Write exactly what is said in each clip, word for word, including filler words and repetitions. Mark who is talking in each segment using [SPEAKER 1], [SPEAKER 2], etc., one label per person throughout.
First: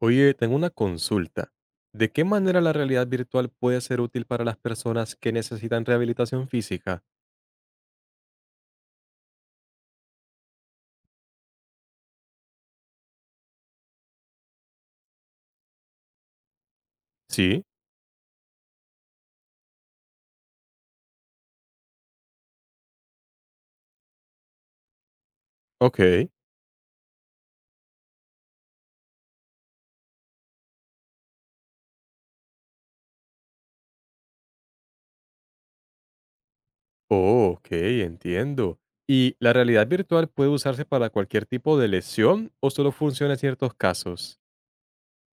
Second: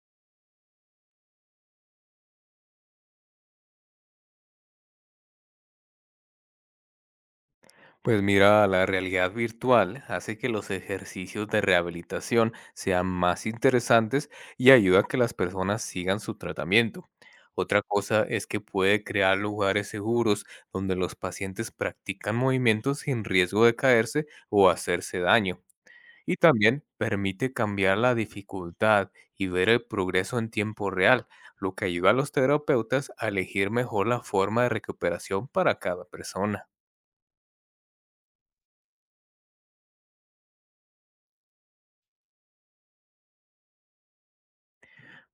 [SPEAKER 1] Oye, tengo una consulta. ¿De qué manera la realidad virtual puede ser útil para las personas que necesitan rehabilitación física?
[SPEAKER 2] Pues mira, la realidad virtual hace que los ejercicios de rehabilitación sean más interesantes y ayuda a que las personas sigan su tratamiento.
[SPEAKER 1] Sí,
[SPEAKER 2] Otra cosa es que puede crear lugares seguros donde los pacientes practican movimientos sin riesgo de caerse o hacerse daño.
[SPEAKER 1] ok.
[SPEAKER 2] Y también permite cambiar la dificultad y ver el progreso en tiempo real, lo que ayuda a los terapeutas a elegir mejor la forma de recuperación para cada persona.
[SPEAKER 1] Oh, ok, entiendo. ¿Y la realidad virtual puede usarse para cualquier tipo de lesión o solo funciona en ciertos casos?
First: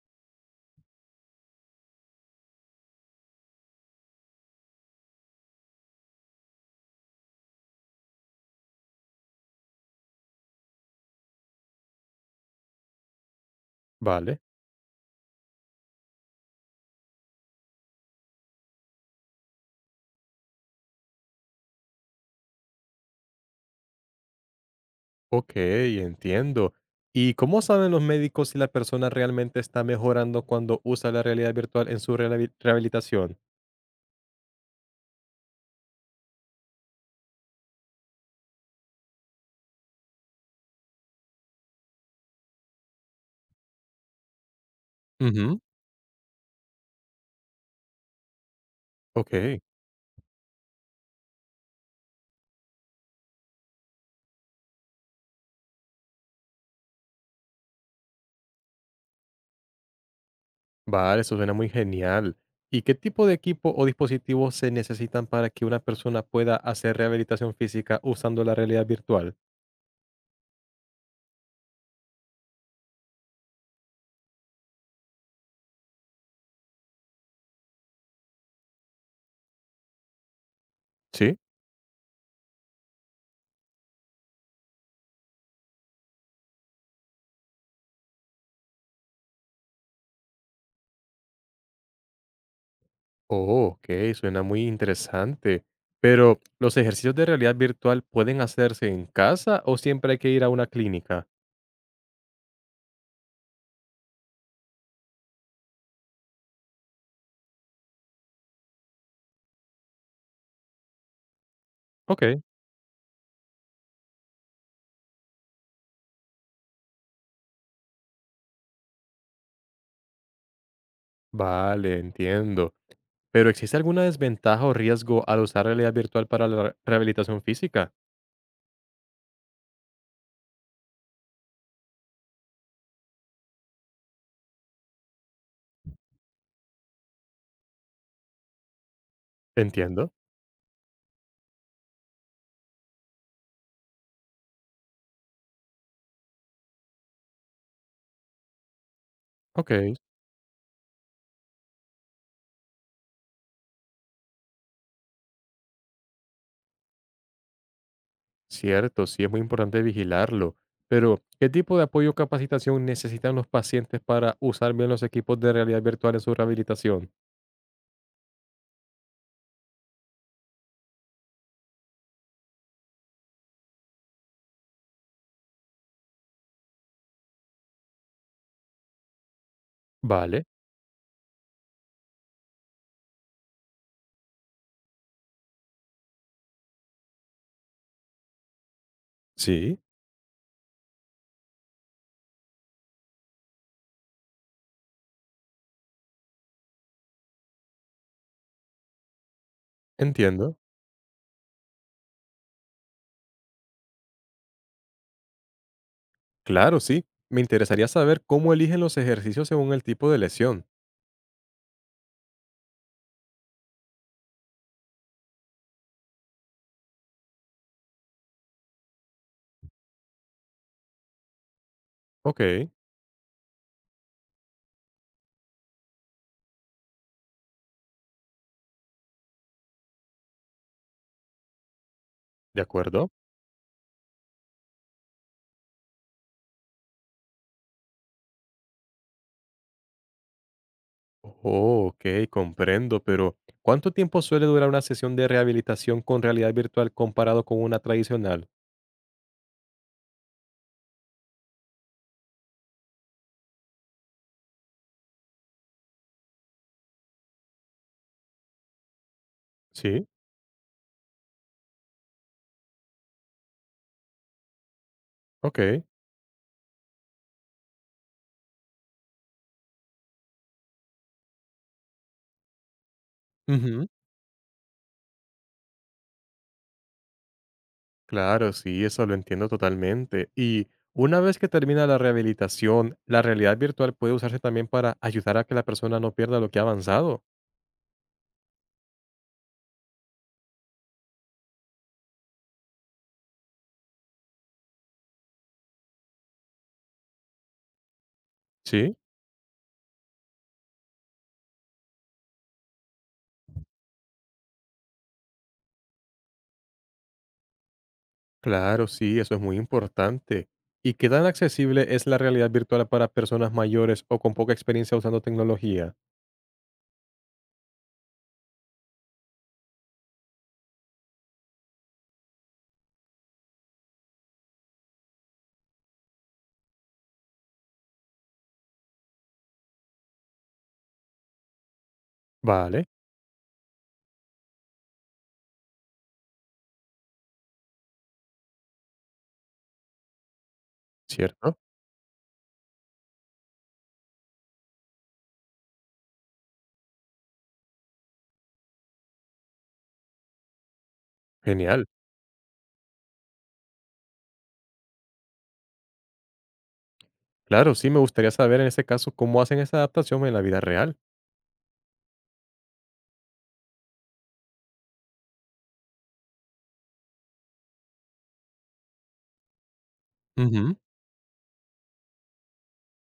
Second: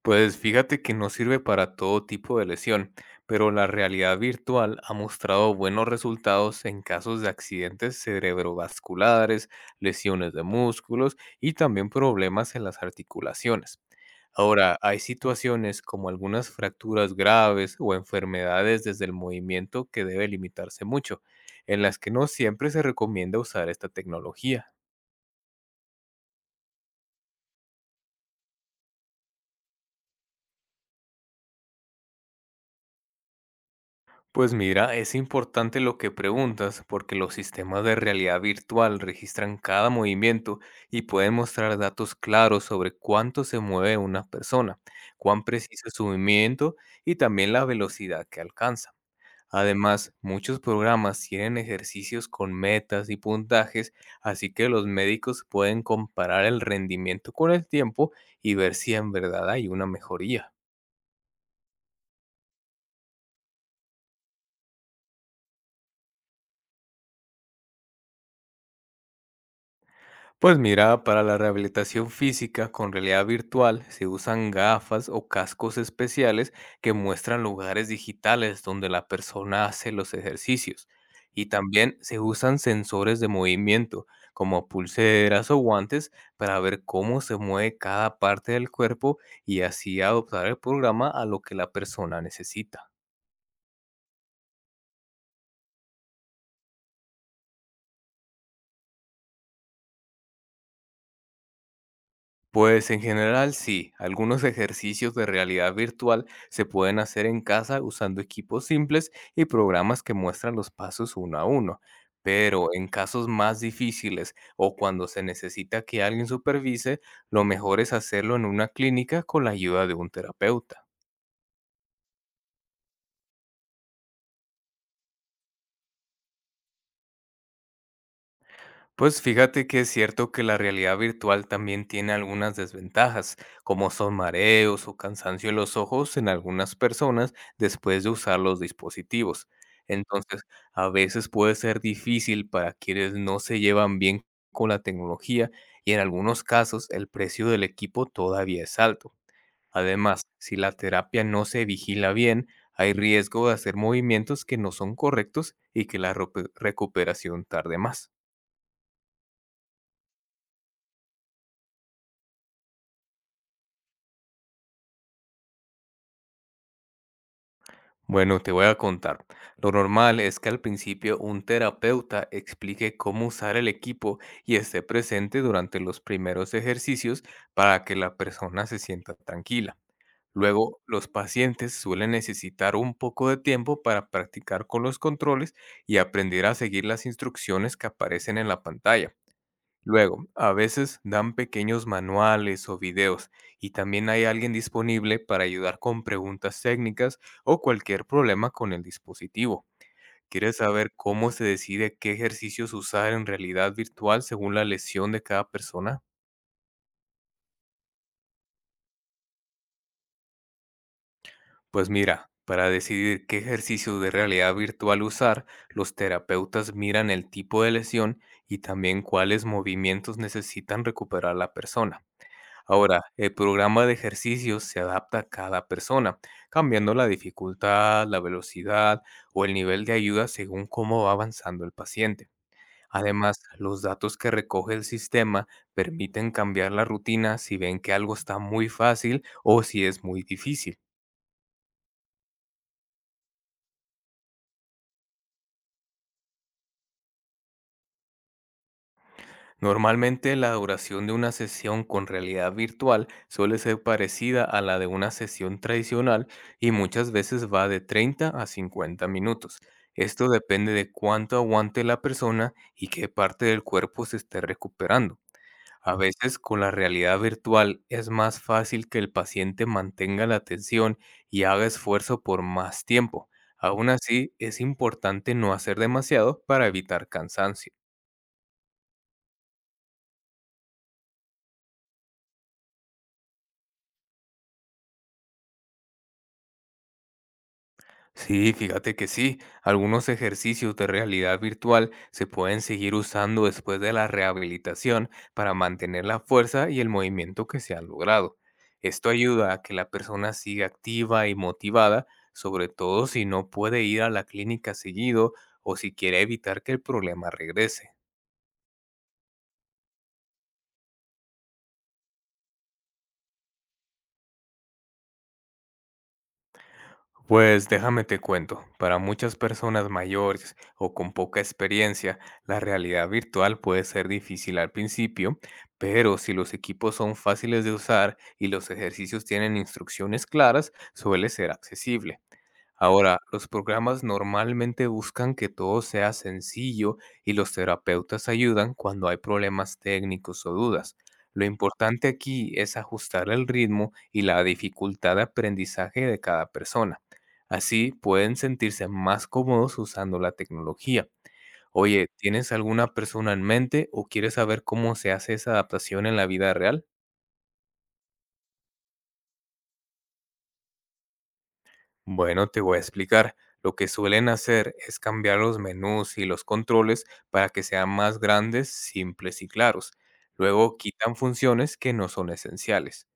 [SPEAKER 2] Pues fíjate que no sirve para todo tipo de lesión, pero la realidad virtual ha mostrado buenos resultados en casos de accidentes cerebrovasculares, lesiones de músculos y también problemas en las articulaciones.
[SPEAKER 1] Vale,
[SPEAKER 2] Ahora, hay situaciones como algunas fracturas graves o enfermedades desde el movimiento que debe limitarse mucho, en las que no siempre se recomienda usar esta tecnología.
[SPEAKER 1] ok, entiendo. ¿Y cómo saben los médicos si la persona realmente está mejorando cuando usa la realidad virtual en su rehabil- rehabilitación?
[SPEAKER 2] Pues mira, es importante lo que preguntas, porque los sistemas de realidad virtual registran cada movimiento y pueden mostrar datos claros sobre cuánto se mueve una persona, cuán
[SPEAKER 1] Ujú,
[SPEAKER 2] preciso es su movimiento y también la velocidad que alcanza.
[SPEAKER 1] ok.
[SPEAKER 2] Además, muchos programas tienen ejercicios con metas y puntajes, así que los médicos pueden comparar el rendimiento con el tiempo y ver si en verdad hay una mejoría.
[SPEAKER 1] Vale, eso suena muy genial. ¿Y qué tipo de equipo o dispositivos se necesitan para que una persona pueda hacer rehabilitación física usando la realidad virtual?
[SPEAKER 2] Pues mira, para la rehabilitación física con realidad virtual se usan gafas o cascos especiales que muestran lugares digitales donde la persona hace los ejercicios.
[SPEAKER 1] Sí,
[SPEAKER 2] Y también se usan sensores de movimiento, como pulseras o guantes, para ver cómo se mueve cada parte del cuerpo y así adoptar el programa a lo que la persona necesita.
[SPEAKER 1] oh, ok, suena muy interesante. Pero, ¿los ejercicios de realidad virtual pueden hacerse en casa o siempre hay que ir a una clínica?
[SPEAKER 2] Pues en general sí, algunos ejercicios de realidad virtual se pueden hacer en casa usando equipos simples y programas que muestran los pasos uno a uno,
[SPEAKER 1] Ok.
[SPEAKER 2] pero en casos más difíciles o cuando se necesita que alguien supervise, lo mejor es hacerlo en una clínica con la ayuda de un terapeuta.
[SPEAKER 1] Vale, entiendo. Pero ¿existe alguna desventaja o riesgo al usar realidad virtual para la rehabilitación física?
[SPEAKER 2] Pues fíjate que es cierto que la realidad virtual también tiene algunas desventajas, como son mareos o cansancio en los ojos en algunas personas después de usar los dispositivos.
[SPEAKER 1] Entiendo.
[SPEAKER 2] Entonces, a veces puede ser difícil para quienes no se llevan bien con la tecnología, y en algunos casos el precio del equipo todavía es alto.
[SPEAKER 1] Ok.
[SPEAKER 2] Además, si la terapia no se vigila bien, hay riesgo de hacer movimientos que no son correctos y que la recu- recuperación tarde más.
[SPEAKER 1] Cierto, sí, es muy importante vigilarlo. Pero, ¿qué tipo de apoyo o capacitación necesitan los pacientes para usar bien los equipos de realidad virtual en su rehabilitación?
[SPEAKER 2] Bueno, te voy a contar. Lo normal es que al principio un terapeuta explique cómo usar el equipo y esté presente durante los primeros ejercicios para que la persona se sienta tranquila.
[SPEAKER 1] Vale,
[SPEAKER 2] Luego, los pacientes suelen necesitar un poco de tiempo para practicar con los controles y aprender a seguir las instrucciones que aparecen en la pantalla.
[SPEAKER 1] sí,
[SPEAKER 2] Luego, a veces dan pequeños manuales o videos, y también hay alguien disponible para ayudar con preguntas técnicas o cualquier problema con el dispositivo. ¿Quieres
[SPEAKER 1] entiendo.
[SPEAKER 2] saber cómo se decide qué ejercicios usar en realidad virtual según la lesión de cada persona?
[SPEAKER 1] Claro, sí. Me interesaría saber cómo eligen los ejercicios según el tipo de lesión.
[SPEAKER 2] Pues mira, para decidir qué ejercicios de realidad virtual usar, los terapeutas miran el tipo de lesión y también cuáles movimientos necesitan recuperar la persona.
[SPEAKER 1] Ok,
[SPEAKER 2] Ahora, el programa de ejercicios se adapta a cada persona, cambiando la dificultad, la velocidad o el nivel de ayuda según cómo va avanzando el paciente.
[SPEAKER 1] de acuerdo.
[SPEAKER 2] Además, los datos que recoge el sistema permiten cambiar la rutina si ven que algo está muy fácil o si es muy difícil.
[SPEAKER 1] Oh, ok, comprendo, pero ¿cuánto tiempo suele durar una sesión de rehabilitación con realidad virtual comparado con una tradicional?
[SPEAKER 2] Normalmente la duración de una sesión con realidad virtual suele ser parecida a la de una sesión tradicional y muchas veces va de treinta a cincuenta minutos.
[SPEAKER 1] Sí,
[SPEAKER 2] Esto depende de cuánto aguante la persona y qué parte del cuerpo se esté recuperando.
[SPEAKER 1] ok.
[SPEAKER 2] A veces con la realidad virtual es más fácil que el paciente mantenga la atención y haga esfuerzo por más tiempo. Aún
[SPEAKER 1] Ujú.
[SPEAKER 2] así, es importante no hacer demasiado para evitar cansancio.
[SPEAKER 1] Claro, sí, eso lo entiendo totalmente. Y una vez que termina la rehabilitación, la realidad virtual puede usarse también para ayudar a que la persona no pierda lo que ha avanzado.
[SPEAKER 2] Sí, fíjate que sí, algunos ejercicios de realidad virtual se pueden seguir usando después de la rehabilitación para mantener la fuerza y el movimiento que se han logrado.
[SPEAKER 1] ¿Sí?
[SPEAKER 2] Esto ayuda a que la persona siga activa y motivada, sobre todo si no puede ir a la clínica seguido o si quiere evitar que el problema regrese.
[SPEAKER 1] Claro, sí, eso es muy importante. ¿Y qué tan accesible es la realidad virtual para personas mayores o con poca experiencia usando tecnología?
[SPEAKER 2] Pues déjame te cuento, para muchas personas mayores o con poca experiencia, la realidad virtual puede ser difícil al principio, pero si los equipos son fáciles de usar y los ejercicios tienen instrucciones claras, suele ser accesible.
[SPEAKER 1] Vale,
[SPEAKER 2] Ahora, los programas normalmente buscan que todo sea sencillo y los terapeutas ayudan cuando hay problemas técnicos o dudas. Lo
[SPEAKER 1] cierto.
[SPEAKER 2] importante aquí es ajustar el ritmo y la dificultad de aprendizaje de cada persona. Así pueden sentirse más cómodos usando la tecnología.
[SPEAKER 1] Genial.
[SPEAKER 2] Oye, ¿tienes alguna persona en mente o quieres saber cómo se hace esa adaptación en la vida real?
[SPEAKER 1] Claro, sí, me gustaría saber en este caso cómo hacen esa adaptación en la vida real.
[SPEAKER 2] Bueno, te voy a explicar. Lo que suelen hacer es cambiar los menús y los controles para que sean más grandes, simples y claros.
[SPEAKER 1] Ujú,
[SPEAKER 2] Luego quitan funciones que no son esenciales.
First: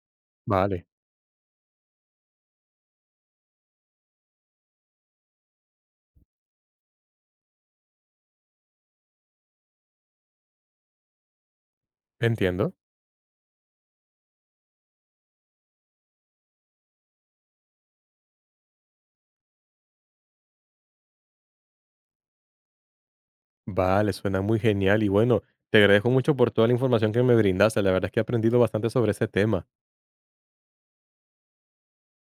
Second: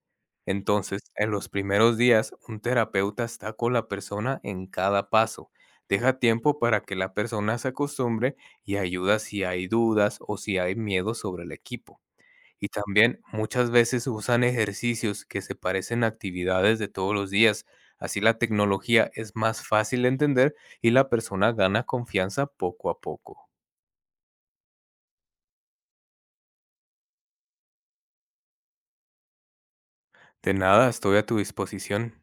[SPEAKER 1] vale,
[SPEAKER 2] Entonces, en los primeros días, un terapeuta está con la persona en cada paso. Deja tiempo para que la persona se acostumbre y ayuda si hay dudas o si hay miedo sobre el equipo. Y
[SPEAKER 1] entiendo.
[SPEAKER 2] también muchas veces usan ejercicios que se parecen a actividades de todos los días. Así la tecnología es más fácil de entender y la persona gana confianza poco a poco.
[SPEAKER 1] Vale, suena muy genial y bueno, te agradezco mucho por toda la información que me brindaste. La verdad es que he aprendido bastante sobre ese tema.
[SPEAKER 2] De nada, estoy a tu disposición.